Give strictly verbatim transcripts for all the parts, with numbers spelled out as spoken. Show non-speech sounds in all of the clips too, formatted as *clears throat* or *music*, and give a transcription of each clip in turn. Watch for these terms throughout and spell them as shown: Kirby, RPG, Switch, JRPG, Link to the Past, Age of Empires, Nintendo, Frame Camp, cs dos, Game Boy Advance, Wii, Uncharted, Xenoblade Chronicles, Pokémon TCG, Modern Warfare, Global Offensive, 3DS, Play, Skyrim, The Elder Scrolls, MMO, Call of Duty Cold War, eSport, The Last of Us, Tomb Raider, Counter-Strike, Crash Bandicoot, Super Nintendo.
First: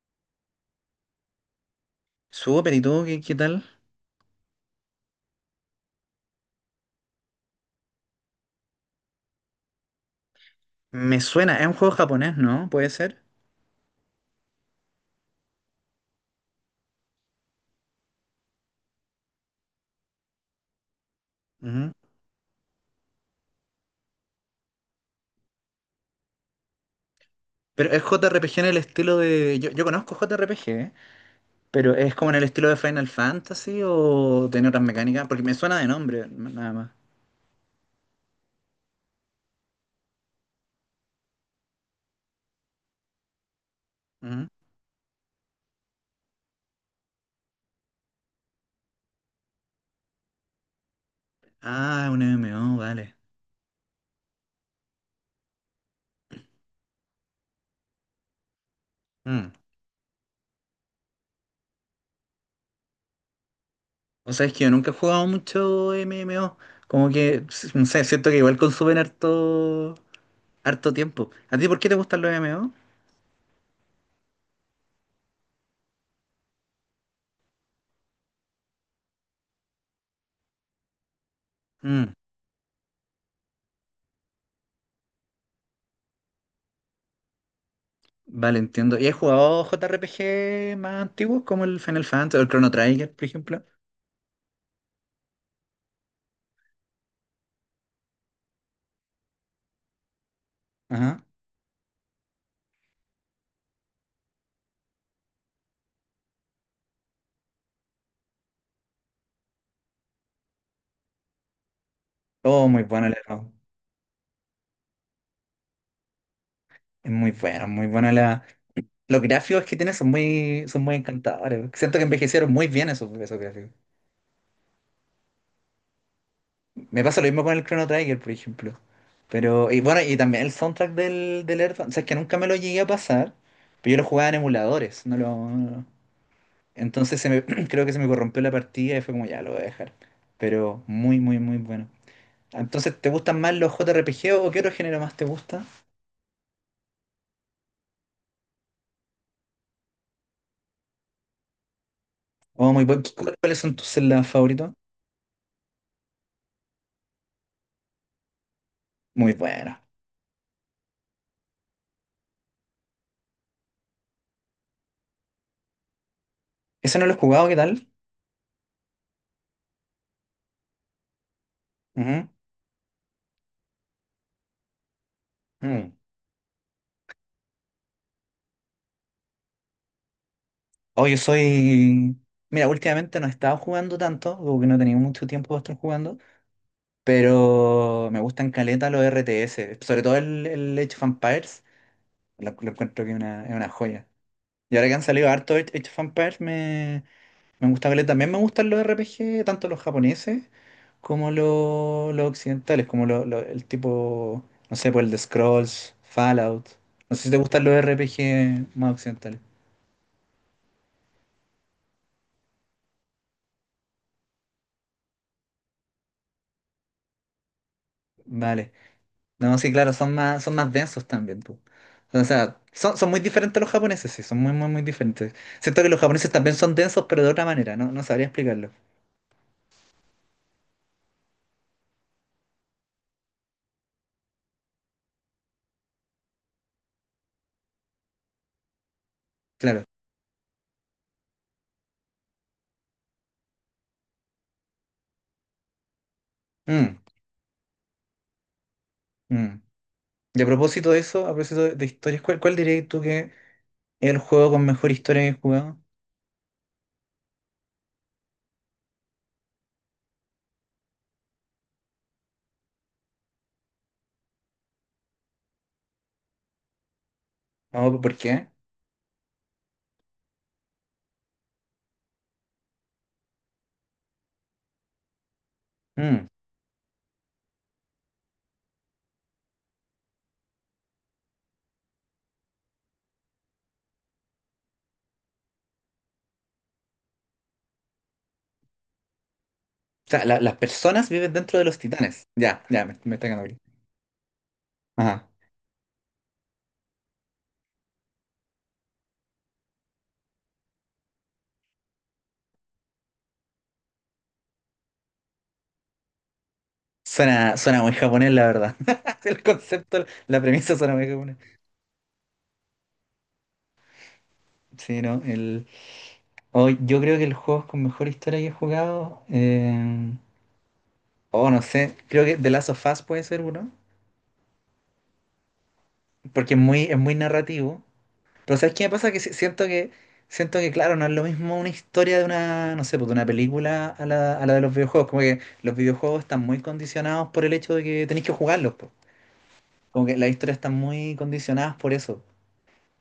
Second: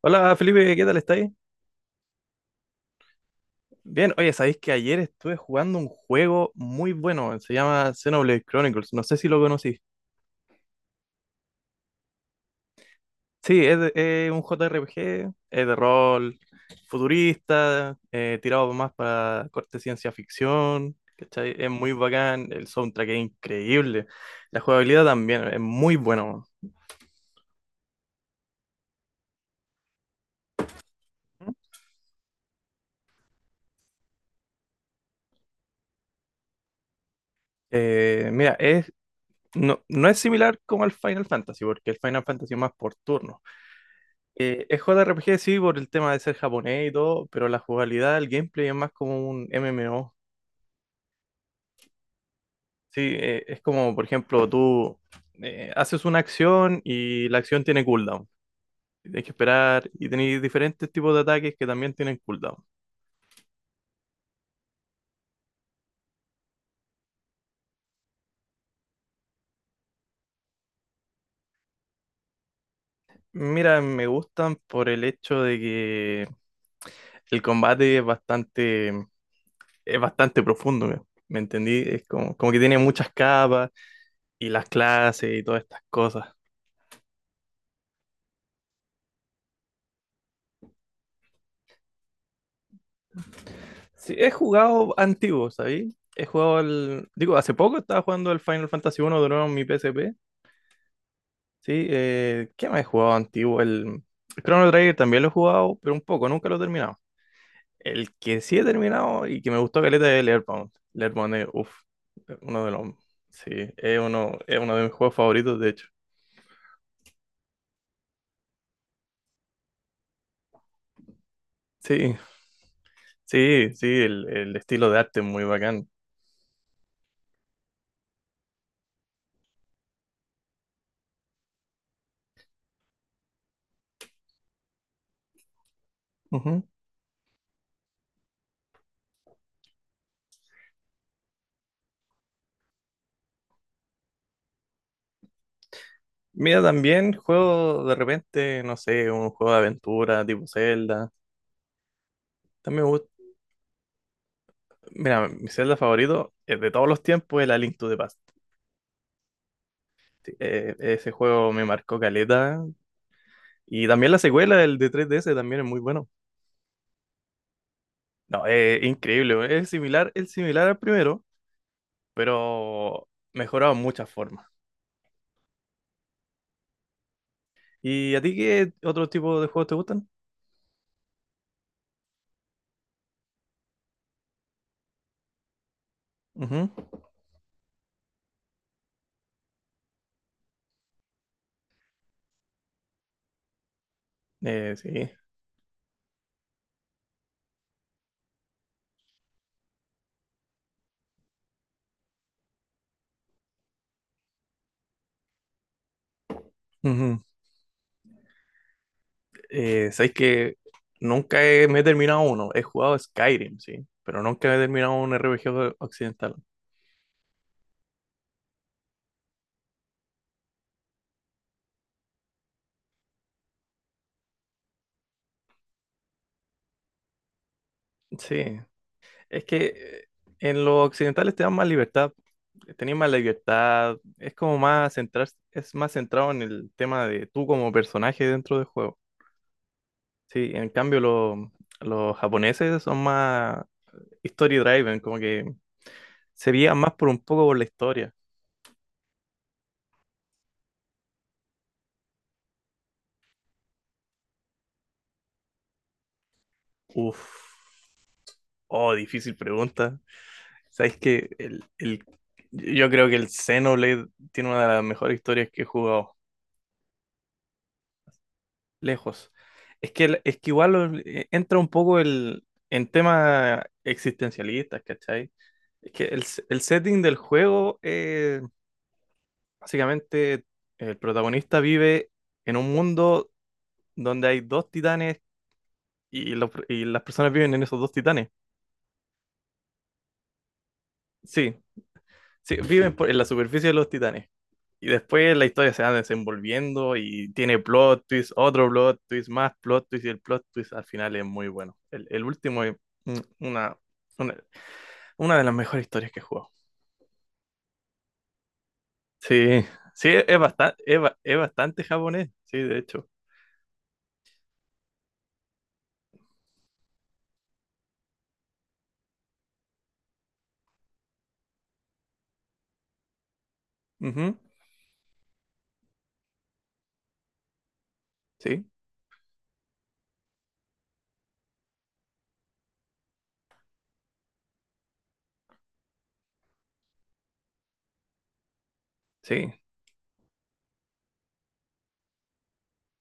Hola Felipe, ¿qué tal estáis? Súper, ¿y tú qué, qué tal? Bien, oye, sabéis que ayer estuve jugando un juego muy bueno, se llama Xenoblade Chronicles, no sé si lo conocí. Me suena, es un juego japonés, ¿no? Puede ser. Sí, es, de- es un J R P G, es de rol futurista, eh, tirado más para corte ciencia ficción, ¿cachai? Es muy Ujú. bacán, el soundtrack es increíble, la jugabilidad también es muy bueno. Pero es J R P G en el estilo de. Yo, yo conozco J R P G, ¿eh? Pero es como en el estilo de Final Fantasy o tiene otras mecánicas, porque me suena de nombre, n- nada más. Eh, mira, es, no, no es similar como al Final Fantasy, porque el Final Fantasy es más por turno. Ujú. Eh, es J R P G, sí, por el tema de ser japonés y todo, pero la jugabilidad, el gameplay es más como un M M O. Ah, un M M O, Sí, vale. eh, es como, por ejemplo, tú eh, haces una acción y la acción tiene cooldown. Y tienes que Mm. esperar y tenéis diferentes tipos de ataques que también tienen cooldown. O sea, es que yo nunca he jugado mucho M M O. Como que, s- no sé, siento que igual consumen harto, harto tiempo. ¿A ti por qué te gustan los M M O? Mira, me gustan por el hecho de que el combate es bastante, es bastante profundo, ¿me, me entendí? Es como, como que tiene muchas capas y las clases y todas estas cosas. Vale, entiendo. ¿Y has jugado J R P G más antiguos como el Final Fantasy o el Chrono Trigger, por ejemplo? Sí, he jugado antiguo, ¿sabes? He jugado el... Digo, hace poco estaba jugando el Final Fantasy uno de nuevo en mi P S P. Ajá. Sí, eh, ¿qué más he jugado antiguo? El el Chrono Trigger también lo he jugado, pero un poco, nunca lo he terminado. El que sí he terminado y que me gustó caleta es el Earthbound. El Earthbound es, uff, uno Oh, de muy los... bueno el error. Sí, es uno, es uno de mis juegos favoritos, de hecho. Es muy bueno, muy bueno la... Los gráficos que tiene son muy, son muy encantadores. Siento que Sí, envejecieron muy bien esos, esos sí, gráficos. sí, el, el estilo de arte es muy bacán. Me pasa lo mismo con el Chrono Trigger, por ejemplo. Pero, y bueno, y también el soundtrack del, del Earthbound. O sea, es que nunca me lo llegué a pasar, pero yo lo jugaba en emuladores, no lo... Ujú. Entonces se me, *clears throat* creo que se me corrompió la partida y fue como, ya, lo voy a dejar. Pero muy, muy, muy bueno. Entonces, ¿te gustan más los J R P G o qué otro género más te gusta? Mira, también juego de repente, no sé, un juego de aventura tipo Zelda. Oh, También muy me bueno. gusta. ¿Cu- ¿Cuáles son tus celdas favoritos? Mira, mi Zelda favorito, eh, de todos los tiempos es la Link to the Past. Muy bueno. Sí, eh, ese juego me marcó caleta. Y también la secuela, el de tres D S, también es muy bueno. Ese no lo he jugado, ¿qué tal? No, es increíble. Es similar, es similar al primero, Ujú. pero mejorado en muchas formas. Mm. ¿Y a ti qué otro tipo de juegos te gustan? Oh, yo soy. Mira, últimamente no he estado jugando tanto, porque no he tenido mucho tiempo para estar jugando, Ujú. pero me gustan caleta los R T S, sobre todo el, el Age of Empires, lo, lo encuentro que es una, es una joya. Eh, Y ahora que han Sí. salido harto Age Age of Empires, me, Me gusta caleta. También me gustan los R P G, tanto los japoneses como los, los occidentales, como lo- lo- el tipo, no sé, por el de Scrolls, Fallout. No Ujú. sé si te gustan los R P G más occidentales. Eh, sabéis que nunca he- me he terminado uno. He jugado Skyrim, sí, pero nunca he terminado un R P G occidental. Vale. No, sí, claro, son más, son más, densos también, po. O sea, son, son muy diferentes los japoneses, sí, son muy, muy, muy diferentes. Siento que los japoneses también son densos, pero de otra manera, no, no sabría Sí, explicarlo. es que eh, en los occidentales te dan más libertad, tenías más libertad, es como más centrar, es más centrado en el tema de tú como personaje dentro del juego. Claro. Sí, en cambio lo- los japoneses son más story driven, como que se guían más Mm, por un poco por la historia. mm. Y a propósito de eso, a propósito de, de historias, ¿cuál, cuál dirías tú que es el juego con mejor historia que he jugado? Uf, oh, difícil pregunta. ¿Sabes que El, el- yo creo que el Xenoblade tiene una de las mejores historias que he jugado, No, ¿por qué? lejos? Es que, el- es que igual lo- eh, entra un poco el, en temas existencialistas, ¿cachai? Es que el, Mm. se- el setting del juego, eh, básicamente, el protagonista vive en un mundo donde hay dos titanes y, los- pr- y las personas viven en esos dos titanes. O sea, la- las personas viven Sí, dentro de los titanes. sí, Ya, ya, viven me, por- me en la está ganando aquí. superficie de los titanes. Y Ajá. después la historia se va desenvolviendo y tiene plot twist, otro plot twist, más plot twist y el plot twist al final es muy bueno. El, el último es, mm, una, una, una de las mejores historias que he jugado. Suena, suena muy japonés, la verdad. *laughs* El Sí, concepto, sí, es la premisa bastante, suena es, muy ba- es japonés. bastante japonés, sí, de hecho. Sí, no, el... oh, yo creo que el juego con mejor historia que he jugado... eh, Oh, no sé. Creo que The Last of Us puede ser uno. Ujú, Porque es muy, es muy narrativo. Pero sí, ¿sabes qué me pasa? Que si- siento que, siento que, claro, no es lo mismo una historia de una, no sé, pues, de una película a la, a la de los videojuegos. Como que los videojuegos están muy condicionados por el hecho de que tenéis que jugarlos, pues. sí. Como que las historias están muy condicionadas por eso.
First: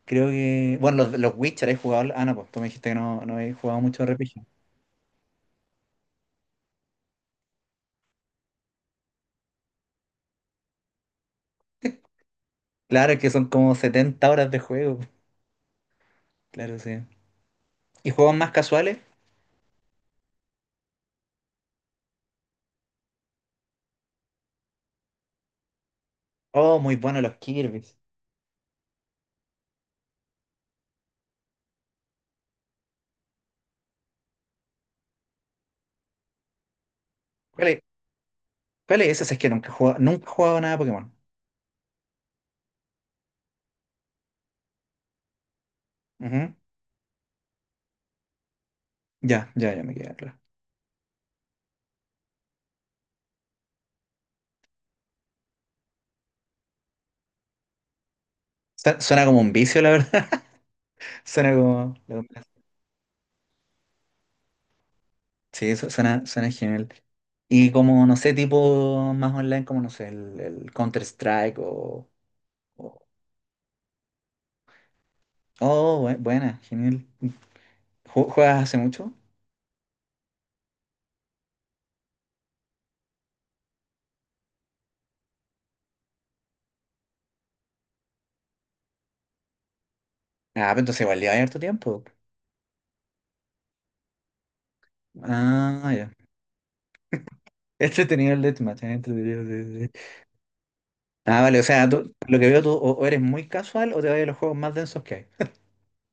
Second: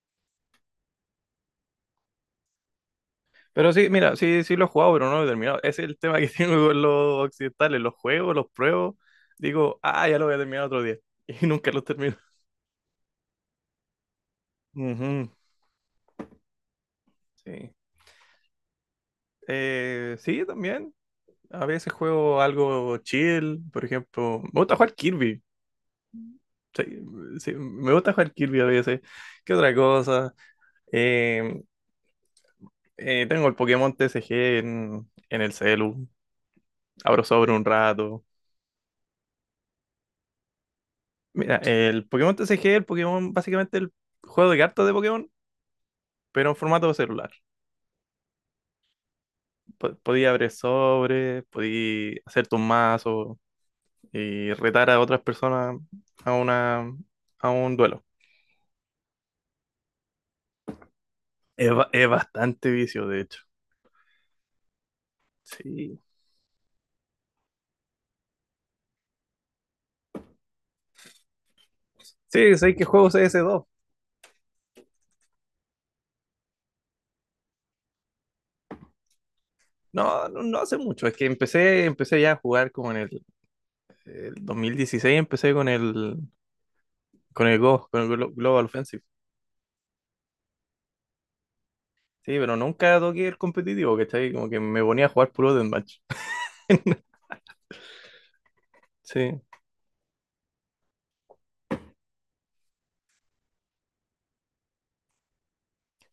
Creo que, bueno, los, los Witcher he jugado, ah, no, pues tú me dijiste que no, no he Pero jugado sí, mucho mira, sí, R P G. sí lo he jugado, pero no lo he terminado. Ese es el tema que *laughs* tengo con los occidentales, los juegos, los pruebo, digo, ah, ya lo voy a terminar otro día. *laughs* Y nunca los termino. Claro, es que son como setenta horas de juego. Ujú, Claro, sí. sí. ¿Y juegos más casuales? Eh, sí, también. A veces juego algo chill, por ejemplo. Me gusta jugar Kirby. Oh, Sí, muy buenos los sí, Kirby. me gusta jugar Kirby a veces. ¿Qué otra cosa? Eh, eh, Tengo el Pokémon T C G en, en el celu. Abro sobre un ¿Cuál es, rato. cuál es ese? Si es que nunca he jugado, nunca he jugado nada de Pokémon. Mira, el Pokémon T C G, el Pokémon, básicamente el juego de cartas de Pokémon, pero en Ujú. formato celular. Ya, ya, ya me Po- queda podía claro. abrir sobre, podía hacer tu mazo y retar a otras personas a una, a un duelo. Su- Suena como un vicio, la verdad. *laughs* Suena Es, ba- como... es bastante vicio, de hecho. Sí, su- Sí. suena, suena genial. Y como, no sé, tipo más online, como, no sé, el, el Counter-Strike o, Sí, sé que o- juego c s dos. oh, bue- buena, genial. ¿Ju- ¿Juegas hace mucho? No, no, no hace mucho. Es que empecé, empecé ya a jugar como en el, el dos mil dieciséis, empecé con el, con el Go, con el Glo- Global Offensive. Ah, pero entonces igual lleva harto tiempo. Sí, pero nunca toqué el competitivo, ¿cachai? Como que me ponía a jugar puro Ah, deathmatch. ya. *laughs* *laughs* Entretenido el deathmatch, eh, Sí, entretenido, sí, sí, sí. Ah, vale, o sea, tú- lo que veo tú o, o eres muy casual o te vas a los juegos más densos que hay.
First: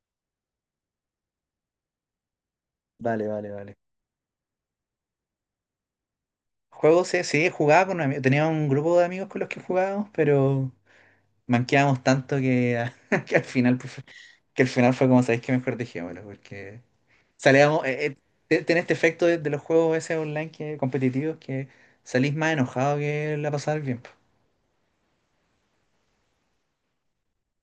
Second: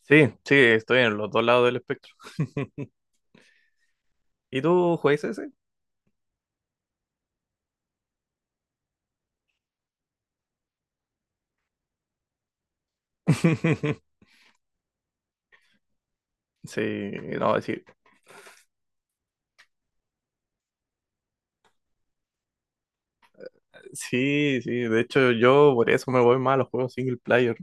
sí, sí, estoy en los dos lados del espectro. *laughs* Vale, vale, vale. ¿Y tú juegas ese? Juegos, sí, sí, jugaba con amigos, tenía un grupo de amigos con los que jugábamos, pero... manqueábamos tanto que, *laughs* que al final pues, fue- *laughs* que al final fue como, ¿sabéis que Mejor dejémoslo, Sí, porque no, sí, salíamos, eh, eh, te- tenés este efecto de, de los juegos ese online que, competitivos que salís más enojado que la pasar bien, po. sí, sí, de hecho yo por eso me voy más a los juegos single player.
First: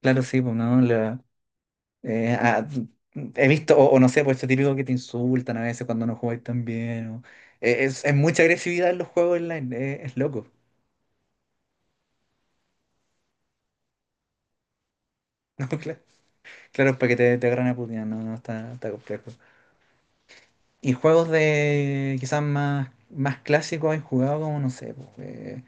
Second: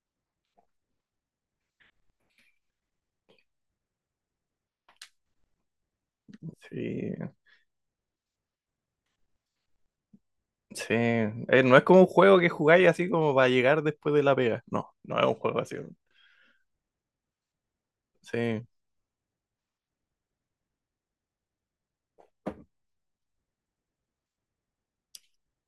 Claro, sí, pues no, la, eh, ah, he visto, o, o no sé, pues esto típico que te insultan a veces cuando no jugáis tan bien, Sí, o- eh, es, es mucha agresividad en los juegos online, eh, es loco. *laughs* Sí, eh, no es como un juego que jugáis así como para llegar después de la pega. No, no es un juego No, así. cla- claro, es para que te, te agarren a putear, no, no, Sí, está, está complejo. Y juegos de quizás más, más clásicos he jugado como, no sé, pues, eh,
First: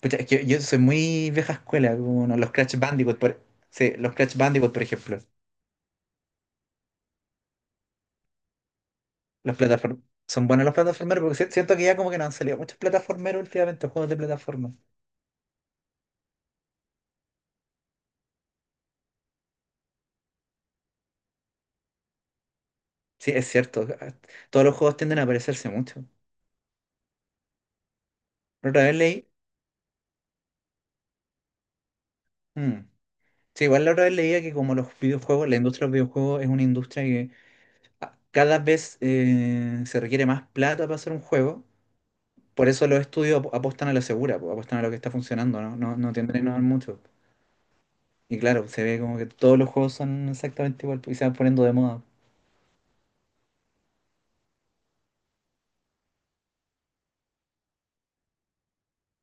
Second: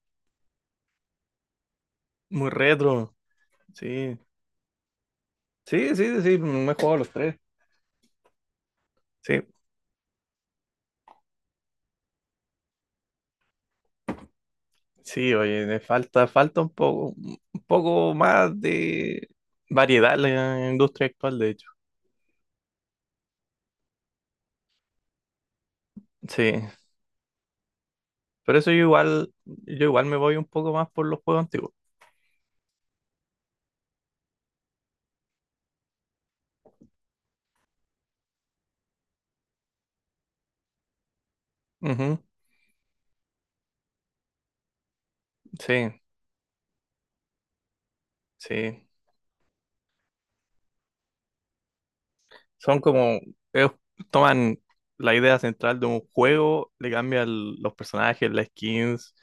pucha, es que yo soy muy vieja escuela, como no, muy los Crash retro. Bandicoot, por, sí, los Sí, Crash Bandicoot, por ejemplo. sí, sí, sí, me he jugado los tres. Sí, Los plataform- Son buenos los plataformeros porque si- siento que ya como que no han salido muchos plataformeros últimamente, juegos de plataforma. sí, oye, me falta, falta un poco, un poco más de variedad en la industria actual, de hecho. Sí, es cierto, ah, todos los juegos tienden a parecerse mucho. Sí, por eso La yo otra vez leí, igual, yo igual me voy un poco más por los juegos antiguos. mm, sí, igual la otra vez leía que como los videojuegos, la industria de los videojuegos es una industria que ah, cada vez eh, se requiere más plata para hacer un juego. Ujú, Por eso los estudios ap- apuestan a lo segura, po, apuestan a lo que está funcionando, sí, ¿no? No, no tienden a innovar mucho. Y claro, se sí. ve como que todos los juegos son exactamente igual po, y se van poniendo de moda. Son como, ellos toman la idea central de un juego, le cambian los personajes, las skins,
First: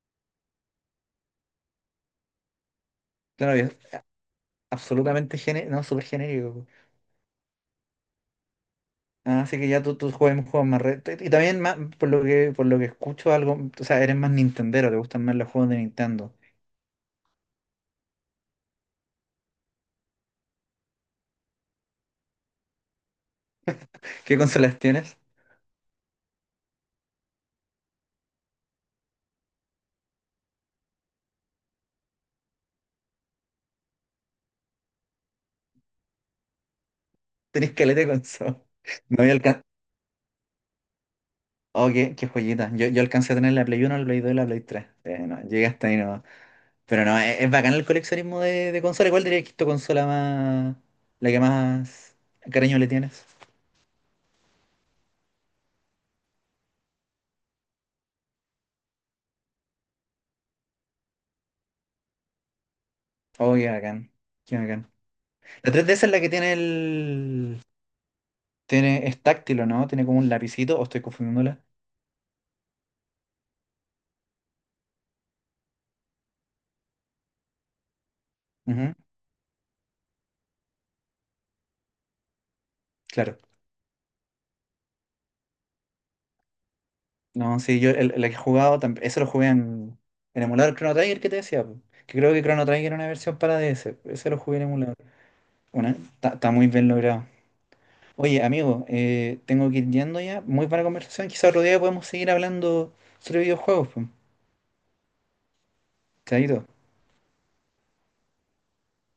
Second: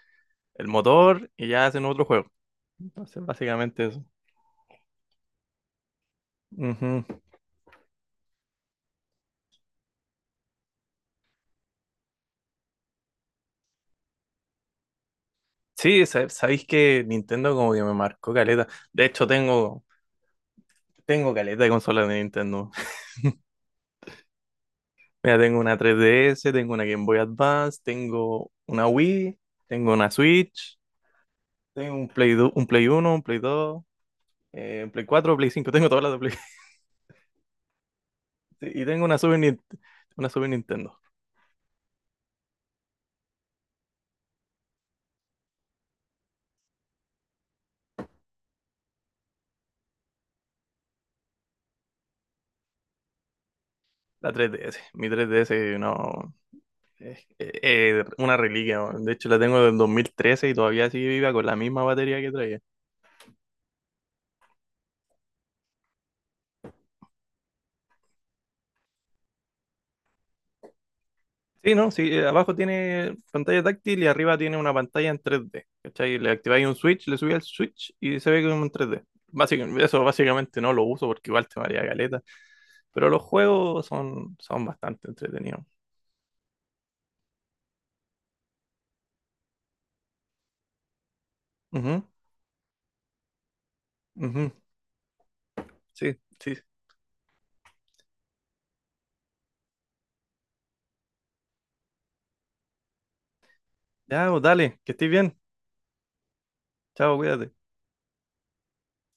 el motor y ya hacen otro juego. Entonces, Claro, y es básicamente eso. absolutamente genérico, no, súper genérico, po. Ujú. Ah, así que ya tú, tú juegas un juego más re- te- y también más, por lo que, por lo que escucho algo, o sea, eres más nintendero, te gustan más los juegos de Sí, sa- Nintendo. sabéis que Nintendo como que me marcó caleta. De hecho, tengo, tengo caleta de consolas de Nintendo. *laughs* ¿Qué consolas tienes? Mira, tengo una tres D S, tengo una Game Boy Advance, tengo una Wii, tengo una Switch, tengo un Play, du- un Play uno, un Play dos, eh, un Play cuatro, Play cinco, tengo todas las de... ¿Tenés caleta de consola? Sí, y tengo *laughs* una No había Super, Nin- alcanzado. una Super Nintendo, Oh, qué, qué joyita. Yo, yo alcancé a tener la Play uno, la Play dos y la Play tres. Eh, no, llegué hasta ahí. Pero no, es, es bacán el coleccionismo de, de consolas. ¿Cuál dirías que es tu consola más, la que más cariño le tienes? la tres D S. Mi tres D S, no, es es una reliquia, ¿no? De hecho, la tengo del dos mil trece y todavía sigue viva con la misma batería que traía. Oh, qué bacán, qué bacán. La tres D S es la que tiene el, tiene, es táctil, ¿o ¿no? Tiene como un lapicito, o estoy confundiéndola. Sí, no, sí, eh, abajo tiene pantalla táctil y arriba tiene una pantalla en tres D. ¿Cachai? Le activáis un switch, le subí al switch y se ve como en Ujú, tres D. Básicamente, eso básicamente no lo uso porque igual te maría caleta. Pero los claro. juegos son, son bastante entretenidos. No, sí, yo el- la que he jugado, tam- eso lo jugué en, en emulador Chrono Trigger que te decía, po. Ujú, Que creo que Chrono Trigger era una versión para D S, ese lo ujú, jugué en emulador. Una, sí, está está sí. muy bien logrado. Oye, amigo, eh, tengo que ir yendo ya. Muy buena conversación. Quizá otro día podemos seguir hablando sobre videojuegos, pues. Ya, pues, dale, que estés bien. Chaito. Chao, cuídate.